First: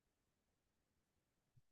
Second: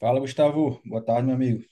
Fala, Gustavo. Boa tarde, meu amigo.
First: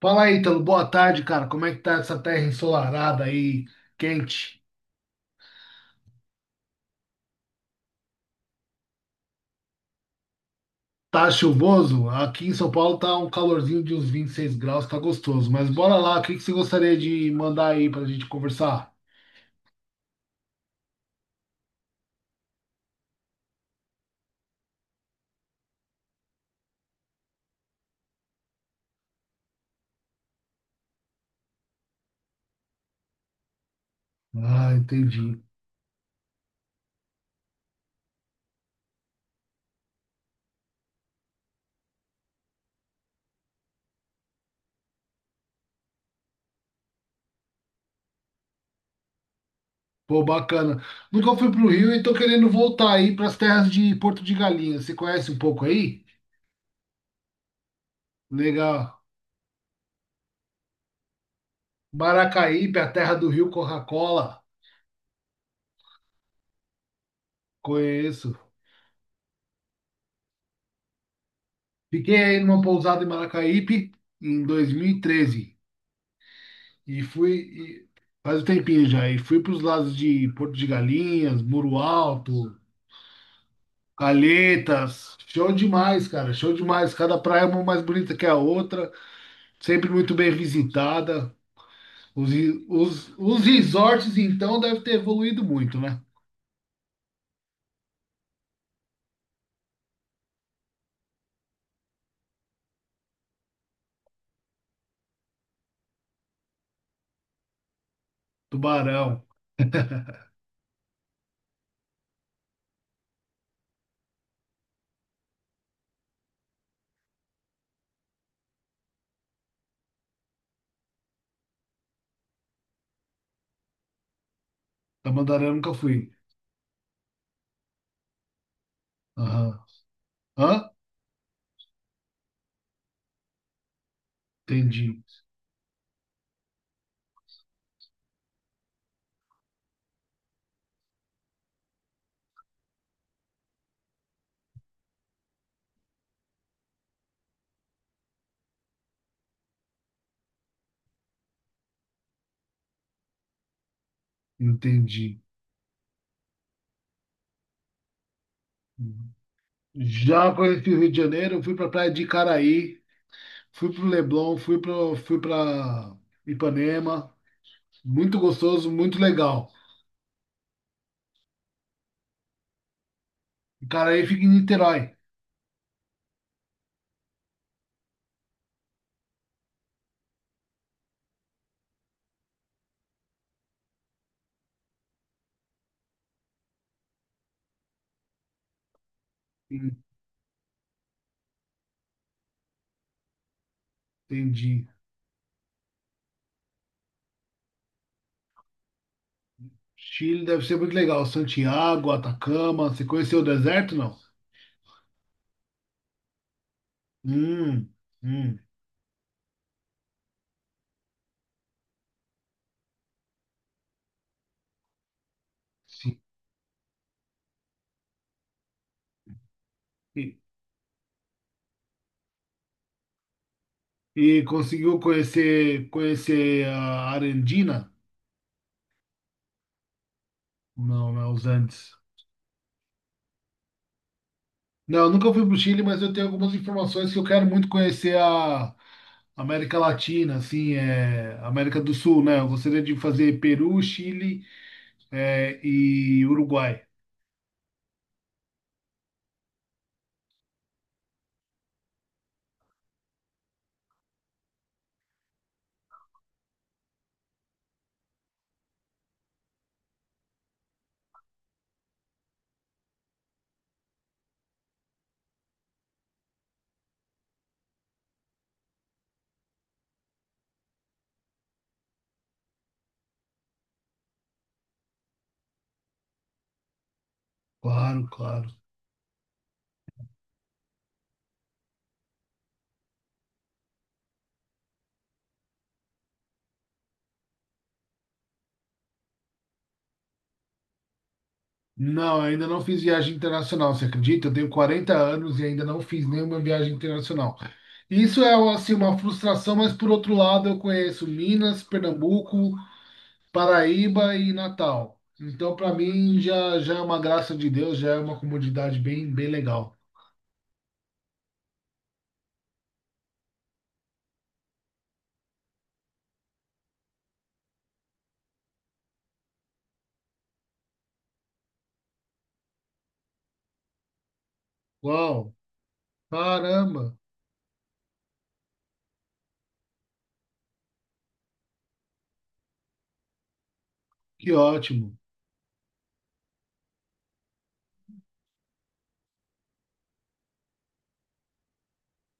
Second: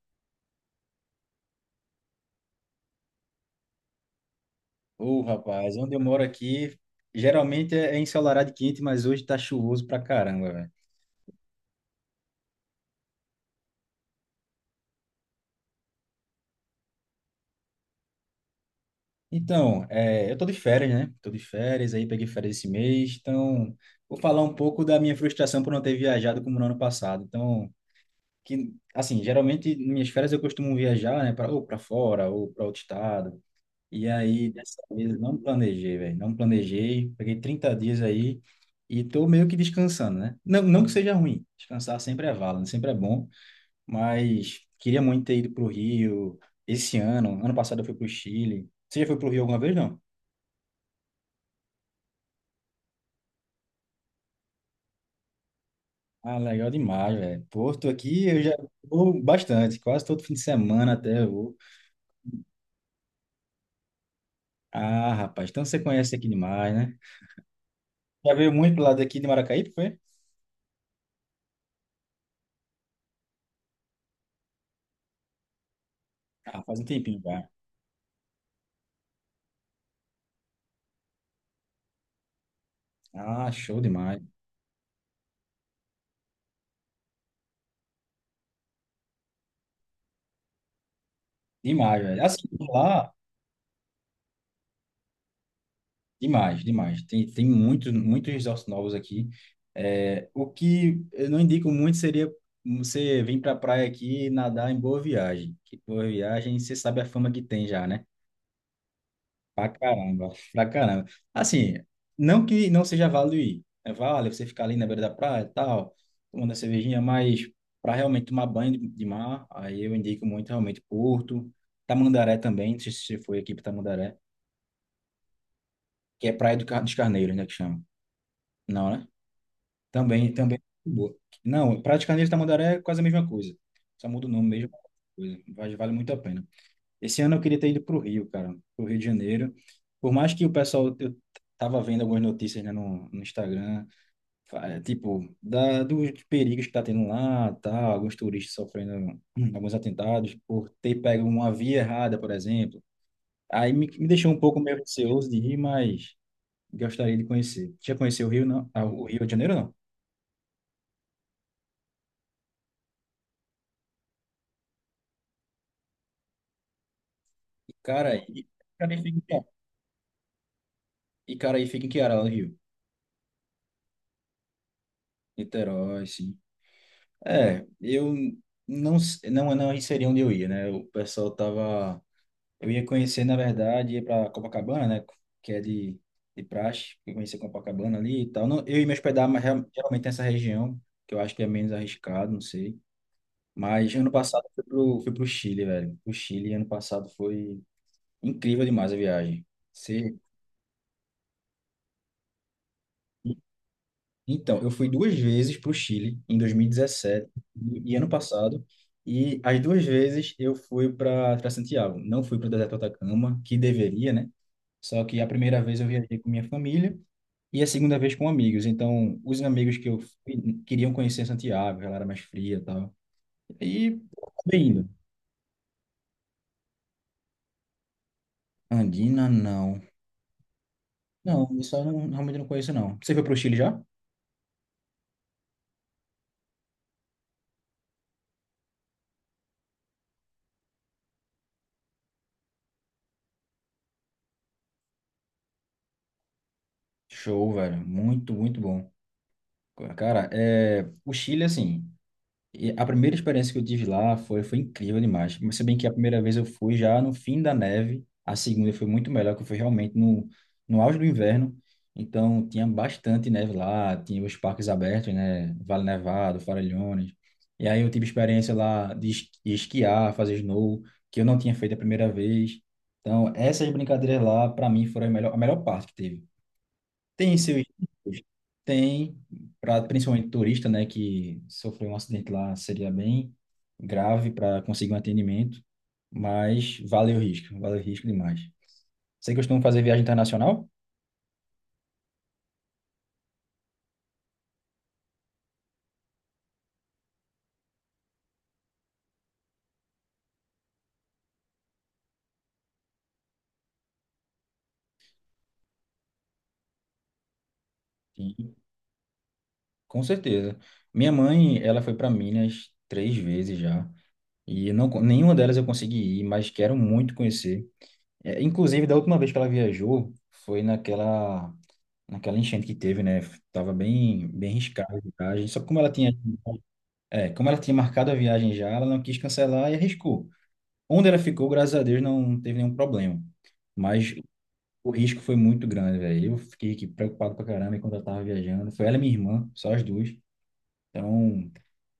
Fala aí, Ítalo. Boa tarde, cara. Como é que tá essa terra ensolarada aí, quente? Ô, rapaz, onde eu moro aqui, geralmente é ensolarado e quente, mas hoje tá chuvoso pra caramba, velho. Tá chuvoso? Aqui em São Paulo tá um calorzinho de uns 26 graus, tá gostoso. Mas bora lá, o que você gostaria de mandar aí pra gente conversar? Então, eu tô de férias, né? Tô de férias, aí peguei férias esse mês, então vou falar um pouco da minha frustração por não ter viajado como no ano passado. Então, que, assim, geralmente nas minhas férias eu costumo viajar, né, ou pra fora, ou pra outro estado. E aí, Ah, dessa vez, não entendi. planejei, velho. Não planejei. Peguei 30 dias aí e tô meio que descansando, né? Não, não que seja ruim. Descansar sempre é válido, sempre é bom. Mas queria muito ter ido pro Rio esse ano. Ano passado eu fui pro Chile. Você já foi pro Rio alguma vez, não? Pô, bacana. Nunca fui pro Rio e tô querendo voltar aí pras terras de Porto de Galinhas. Você conhece um pouco aí? Ah, legal demais, velho. Porto aqui eu já Legal. vou bastante. Quase todo fim de semana até eu vou. Maracaípe, a terra do Rio Coca-Cola. Ah, rapaz. Então você conhece aqui demais, né? Conheço. Já veio muito pro lado aqui de Maracaípe, foi? Fiquei aí numa pousada em Maracaípe em 2013. Ah, faz um E tempinho fui, já. e faz um tempinho já, e fui para os lados de Porto de Galinhas, Muro Alto, Ah, show demais. Calhetas. Show demais, cara, show demais. Cada praia é uma mais bonita que a outra, sempre muito bem visitada. Demais, velho. Os, Assim, re- lá, os, os resorts, então, devem ter evoluído muito, né? demais, demais. Tem muitos, muitos resorts novos aqui. É, o que eu não indico muito seria você vir para a praia aqui e nadar em Boa Viagem. Que Boa Viagem, você sabe a fama que tem já, né? Tubarão. Pra caramba, pra caramba. Assim, não que não seja válido ir. É válido você ficar ali na beira da praia e tal, tomando a cervejinha, mas para realmente tomar banho de mar, aí eu indico muito realmente Porto, Tamandaré também, não sei se você foi aqui para Tamandaré. Tamandaré eu nunca fui. Que é Praia dos Carneiros, né, que chama. Não, né? Aham. Também é Hã? muito boa. Não, Praia dos Carneiros e Tamandaré é quase a mesma coisa. Só muda o nome mesmo. Entendi, Coisa. Vale muito a pena. Esse ano eu queria ter ido para o Rio, cara, para o Rio de Janeiro. Por mais que o pessoal, eu tava vendo algumas notícias, né, no Instagram, tipo, dos perigos que tá tendo lá, tal, alguns turistas sofrendo alguns atentados por ter pego uma via errada, por exemplo. Aí me deixou um pouco meio entendi. receoso de ir, mas gostaria de conhecer. Já conheceu o Rio, não? Ah, o Rio de Janeiro, não? Já conheci o Rio de Janeiro, eu fui para a praia de Caraí. Fui pro Leblon, fui pra Ipanema. Muito Icaraí. gostoso, Icaraí muito fica em quê? legal. Icaraí fica em que área lá no Rio? O cara aí fica em Niterói. Niterói, sim. É, eu não, não, não aí seria onde eu ia, né? O pessoal tava. Eu ia conhecer, na verdade, ia pra Copacabana, né? Que é de praxe. Eu conhecer Copacabana ali e tal. Não, eu ia me hospedar, mas geralmente nessa região, que eu acho que é menos arriscado, não sei. Mas ano passado eu Entendi. Fui pro Chile, velho. O Chile ano passado foi incrível demais a viagem. Você Chile deve ser muito legal. Santiago, Atacama. Você conheceu o deserto, não? então, eu fui 2 vezes para o Chile, em 2017 e Hum, dezessete e e ano hum, passado, e as 2 vezes eu fui para Santiago. Não fui para o deserto do Atacama, que deveria, né? Só que a primeira vez eu sim. viajei com minha família e a segunda vez com amigos. Então, os amigos que eu E, fui queriam conhecer Santiago, ela era mais fria e tal. E e acabei conseguiu indo. conhecer a Arandina? Andina, não. Não, não é os Não, Andes. isso eu não, realmente não conheço, não. Você foi para o Chile já? Não, eu nunca fui para o Chile, mas eu tenho algumas informações que eu quero muito conhecer a América Latina, assim, é, América do Sul, né? Eu gostaria de fazer Peru, Chile, é, e Uruguai. Show, velho. Muito, muito bom. Cara, o Chile, assim. E a primeira experiência que eu tive lá foi incrível demais. Mas se bem que a primeira vez eu fui já no fim da neve, a segunda foi muito melhor, que foi realmente no, no auge do inverno. Então tinha bastante neve lá, tinha os parques abertos, né? Vale Nevado, Faralhones. E aí eu tive experiência lá de esquiar, fazer snow, que eu não tinha feito a primeira vez. Então essas brincadeiras lá, para mim, foram a melhor parte que teve. Tem seus Claro, riscos? claro. Tem, principalmente turista, né, que sofreu um acidente lá, seria bem grave para conseguir um atendimento, mas vale o risco demais. Você costuma fazer viagem internacional? Não, eu ainda não fiz viagem internacional, você acredita? Eu tenho 40 anos e ainda não fiz nenhuma viagem internacional. Isso é assim, uma frustração, mas por outro lado eu conheço Minas, Pernambuco, Paraíba e Natal. Então, para mim, já, já é uma graça de Deus, já é uma Sim, comunidade bem, bem legal. com certeza. Minha mãe, ela foi para Minas 3 vezes já, e não, nenhuma delas eu consegui ir, mas quero muito conhecer. É, inclusive, da última vez que ela viajou, foi naquela enchente que teve, né? Tava bem, bem riscada a Uau, viagem, só que como ela tinha caramba, é, como ela tinha marcado a viagem já, ela não quis cancelar e arriscou. Onde ela ficou, graças a Deus, não teve nenhum problema. que Mas ótimo. o risco foi muito grande, velho. Eu fiquei aqui preocupado pra caramba enquanto eu tava viajando. Foi ela e minha irmã, só as duas. Então,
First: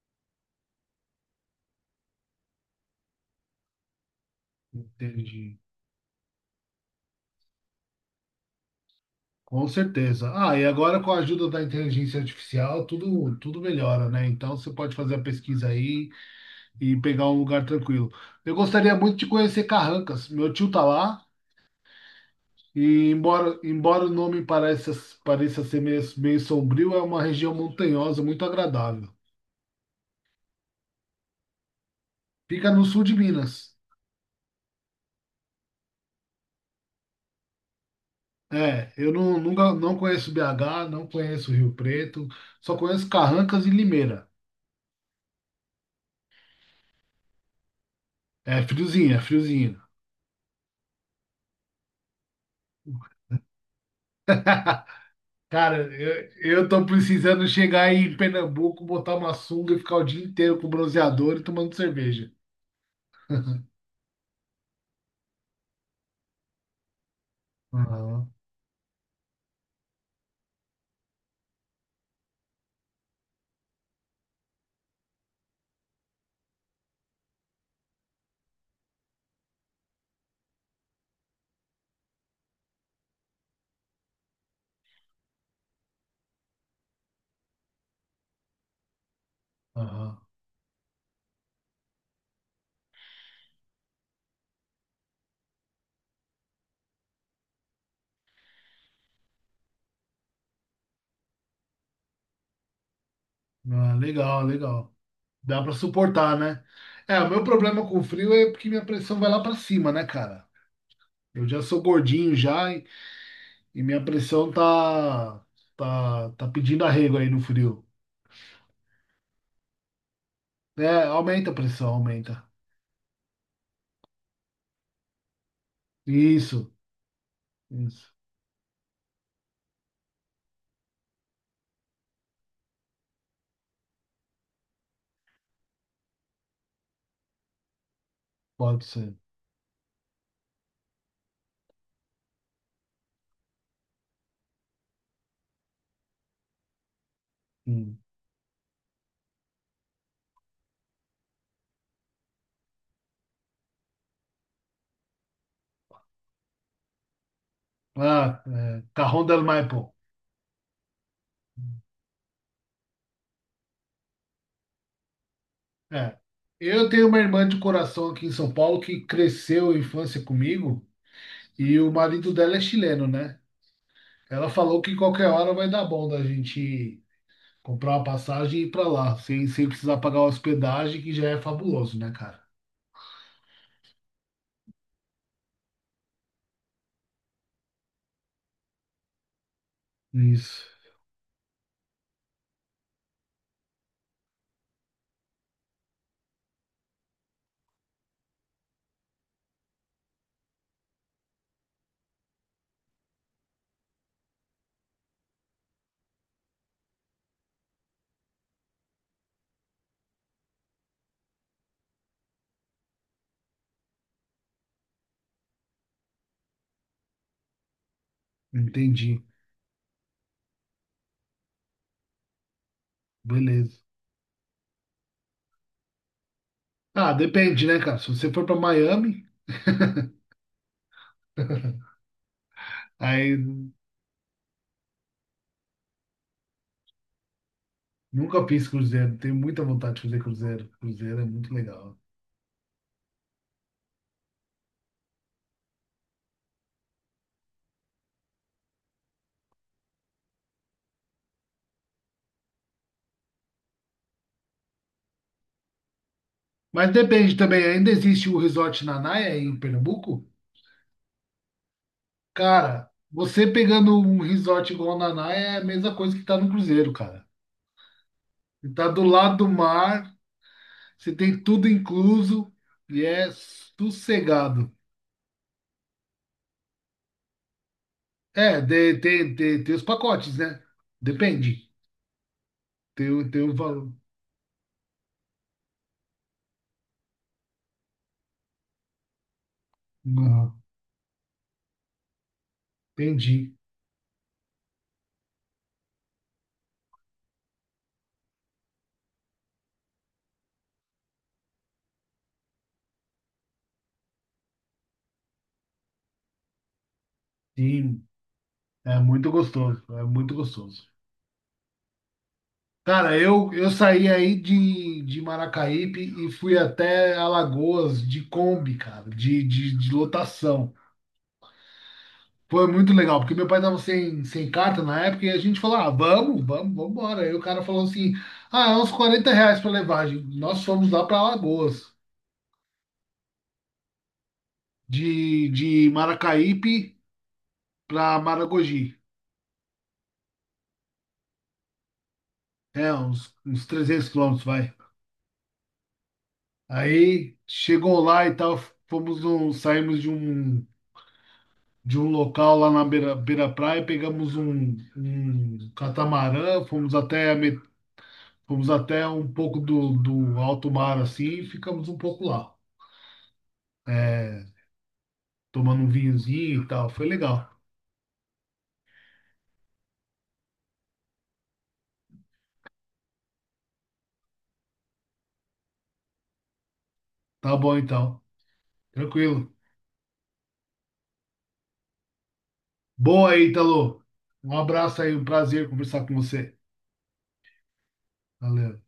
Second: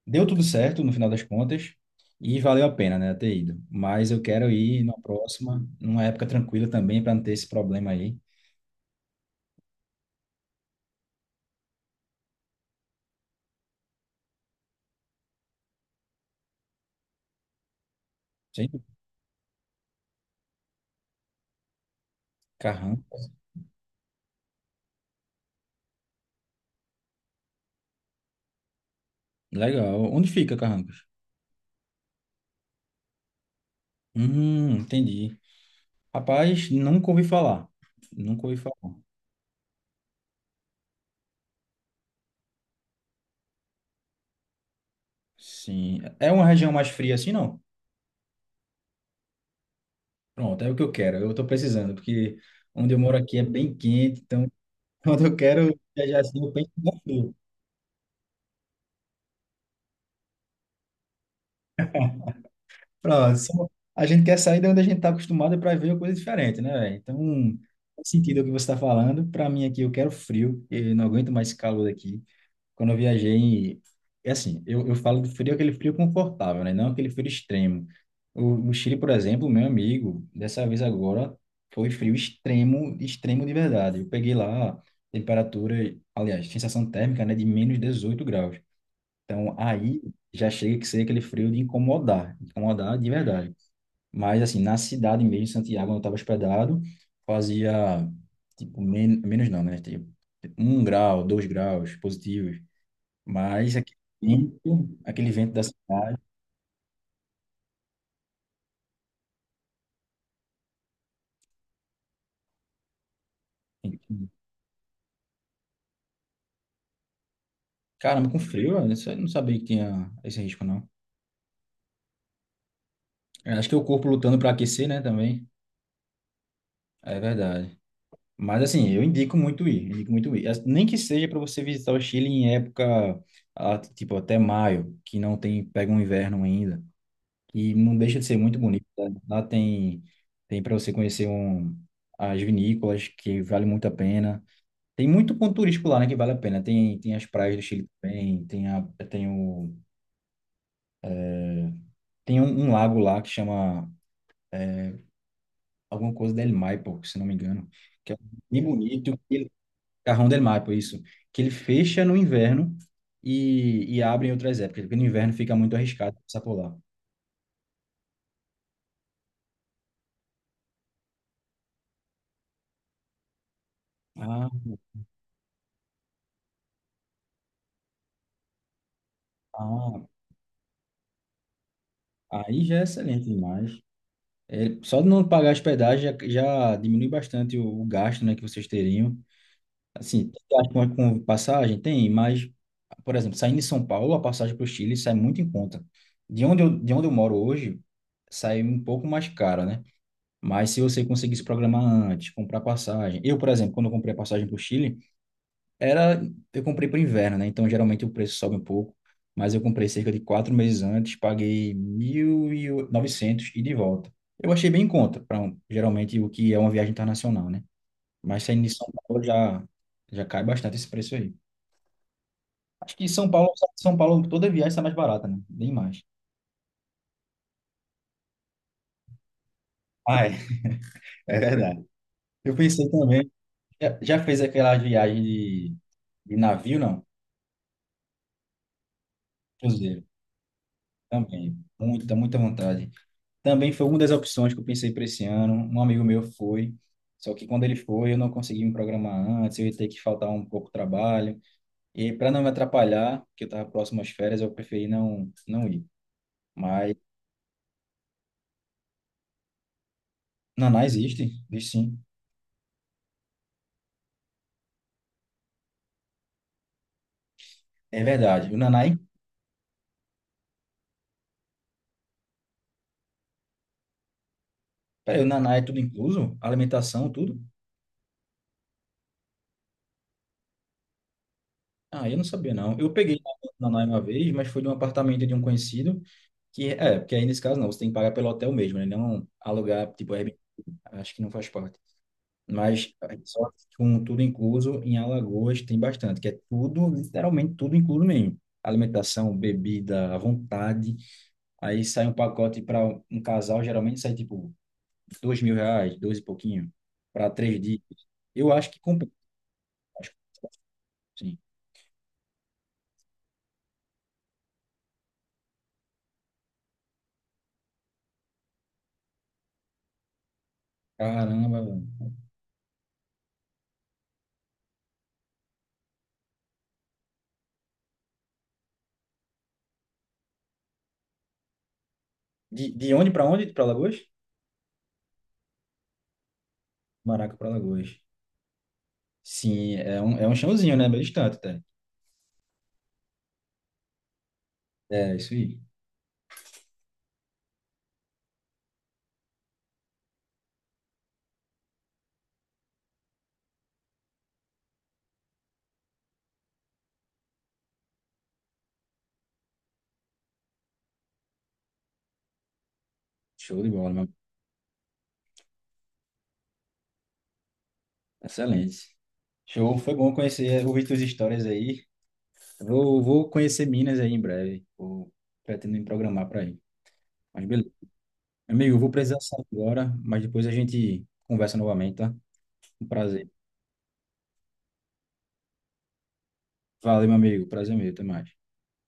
deu tudo certo no final das contas e valeu a pena, né, ter ido. Mas eu quero ir na Entendi. próxima, numa época tranquila também, para não ter esse problema aí. Com certeza. Ah, e agora com a ajuda da inteligência artificial, tudo, tudo melhora, né? Então você pode fazer a pesquisa aí e pegar um lugar tranquilo. Eu Gente, gostaria muito de conhecer Carrancas. Meu tio tá lá e Carrancas. embora o nome pareça, pareça ser meio sombrio, é uma região montanhosa muito agradável. Legal. Onde fica Carrancas? Fica no sul de Minas. Entendi. Rapaz, nunca ouvi falar. Nunca ouvi É, falar. eu não, nunca, não conheço BH, não conheço Rio Preto, só conheço Carrancas e Limeira. Sim. É uma região mais fria assim, não? É friozinho, é friozinho. Pronto, é o que eu quero. Eu estou precisando, porque onde eu moro aqui é bem quente, então quando eu quero Cara, viajar assim, eu eu penso tô no frio. precisando chegar aí em Pernambuco, botar uma sunga e ficar o dia inteiro com bronzeador e tomando cerveja. Pronto, a gente quer sair de onde a gente está acostumado para ver uma coisa diferente, né, velho? Então, faz Aham, sentido o que você está falando. Para mim aqui, eu quero frio, eu não aguento mais esse calor aqui. Quando eu viajei, é assim, eu falo do frio, aquele frio confortável, né? Não aquele frio extremo. No Chile, por exemplo, meu amigo, dessa vez agora, foi frio extremo, extremo de verdade. Eu peguei lá temperatura, aliás, sensação térmica, né, de -18 graus. Então, aí aham. já chega que ser aquele frio de incomodar, incomodar de verdade. Mas, assim, na cidade mesmo, em Santiago, onde eu estava hospedado, fazia, tipo, menos não, né? Tipo, 1 grau, 2 graus positivos. Mas Ah, legal, legal. Aquele vento da Dá pra cidade. suportar, né? É, o meu problema com o frio é porque minha pressão vai lá pra cima, né, cara? Eu já sou gordinho já. E minha Enfim. pressão tá pedindo arrego aí no frio. Caramba, com frio, eu não sabia que tinha esse risco, não. É, aumenta a pressão, aumenta. Eu acho que é o corpo lutando para aquecer, né, também. Isso, É verdade. isso, Mas assim, eu indico muito ir, indico muito ir. Nem que seja para você visitar o Chile em época, ah, tipo, até maio, que não tem, pega um inverno ainda. E não deixa de ser muito pode bonito, né? ser. Lá tem para você conhecer as vinícolas, que vale muito a pena. Tem muito ponto turístico lá, né, que vale a pena. Tem as praias do Chile Hum. também, tem, a, tem, o, tem um lago lá que chama alguma coisa del Maipo, se não me engano, que é um Ah, bem é, bonito, Cajón del ele, Maipo. Cajón del Maipo, isso, que ele fecha no inverno e abre em outras épocas, porque no inverno fica muito arriscado É. passar por lá. Eu tenho uma irmã de coração aqui em São Paulo que cresceu a infância comigo e o marido dela é chileno, né? Ah, Ela falou que qualquer hora vai dar bom da gente comprar uma passagem e ir pra lá, sem precisar ah, pagar hospedagem, que já é fabuloso, né, cara? aí já é excelente demais. É, só de não pagar hospedagem já, já diminui bastante o gasto, né, que vocês teriam. Assim, tem Isso, acho que uma com passagem tem, mas, por exemplo, saindo de São Paulo, a passagem para o Chile sai muito em conta. De onde eu moro hoje, sai um pouco mais cara, né? Mas se você conseguisse programar antes, comprar passagem. Eu, por exemplo, quando eu comprei a passagem para o Chile, era, eu comprei para o inverno, né? Então, geralmente o preço sobe um pouco, mas eu comprei cerca de 4 meses antes, paguei 1.900 e de volta. Eu achei bem em conta, para geralmente o que é uma viagem internacional, né? Mas saindo de São entendi. Paulo já, já cai bastante esse preço aí. Acho que São Paulo, Beleza. São Paulo, toda viagem está mais barata, né? Bem mais. Ah, depende, né, cara? Se você for pra Miami, Ah, é verdade. Eu pensei também. aí Já fez aquela viagem de navio, não? nunca fiz cruzeiro. Tenho muita vontade de Cruzeiro. fazer cruzeiro. Cruzeiro é muito Também. legal. Muita, muita vontade. Também foi uma das opções que eu pensei para esse ano. Um amigo meu foi. Só que quando ele foi, eu não consegui me programar antes, eu ia ter que faltar um pouco de trabalho. E para não me atrapalhar, que eu estava próximo às férias, eu preferi não, não ir. Mas Mas depende também. Ainda existe o Resort Nanaia aí em Pernambuco? Naná existe, existe sim. Cara, você pegando um resort igual o Nanaia é a mesma coisa que tá no cruzeiro, cara. É verdade. O Você tá Nanai, do lado do mar, você tem tudo incluso e é sossegado. peraí, o Nanai é tudo incluso? Alimentação, tudo? É, de- tem os pacotes, né? Depende. Ah, eu não sabia não. Eu Tem, peguei o o- tem o Nanai valor. uma vez, mas foi de um apartamento de um conhecido, que é, porque aí nesse caso não, você tem que pagar pelo hotel mesmo, né? Não alugar, tipo, Airbnb, Uhum. acho que não faz parte. Mas é, só Entendi. com tudo incluso em Alagoas tem bastante, que é tudo, literalmente tudo incluso mesmo. Alimentação, bebida, à vontade. Aí sai um pacote para um casal, geralmente sai tipo R$ 2.000, dois e pouquinho, para 3 dias. Sim. Eu acho que É compensa. muito gostoso, é muito gostoso. Sim. Cara, eu saí aí de Maracaípe e fui até Alagoas de Kombi, cara, de lotação. Caramba, velho. Foi muito legal, porque meu pai tava sem carta na época e a gente falou, ah, vamos embora. Aí o cara falou assim, ah, é uns 40 reais pra levagem. Nós fomos lá pra Alagoas, De onde? Pra Lagoas? de Maracaípe Maraca pra Lagoas. pra Maragogi. Sim, é um chãozinho, né? Bem distante, até. É, uns, uns 300 quilômetros, vai. É, isso aí. Aí chegou lá e tal, fomos num, saímos de um local lá na beira, beira praia, pegamos um, um catamarã, fomos até, a met- fomos até um pouco do alto mar assim e ficamos um pouco lá, Show de bola, meu. é, tomando um vinhozinho e tal. Foi legal. Excelente. Show, foi bom conhecer, ouvir tuas histórias aí. Vou conhecer Minas aí em breve. Pretendo me programar para ir. Mas Tá beleza. bom então. Amigo, eu vou precisar sair Tranquilo. agora, mas depois a gente conversa novamente, tá? Um prazer. Boa aí, Italo. Um abraço aí, um prazer conversar com você. Valeu, meu amigo. Prazer meu. Até mais. Valeu.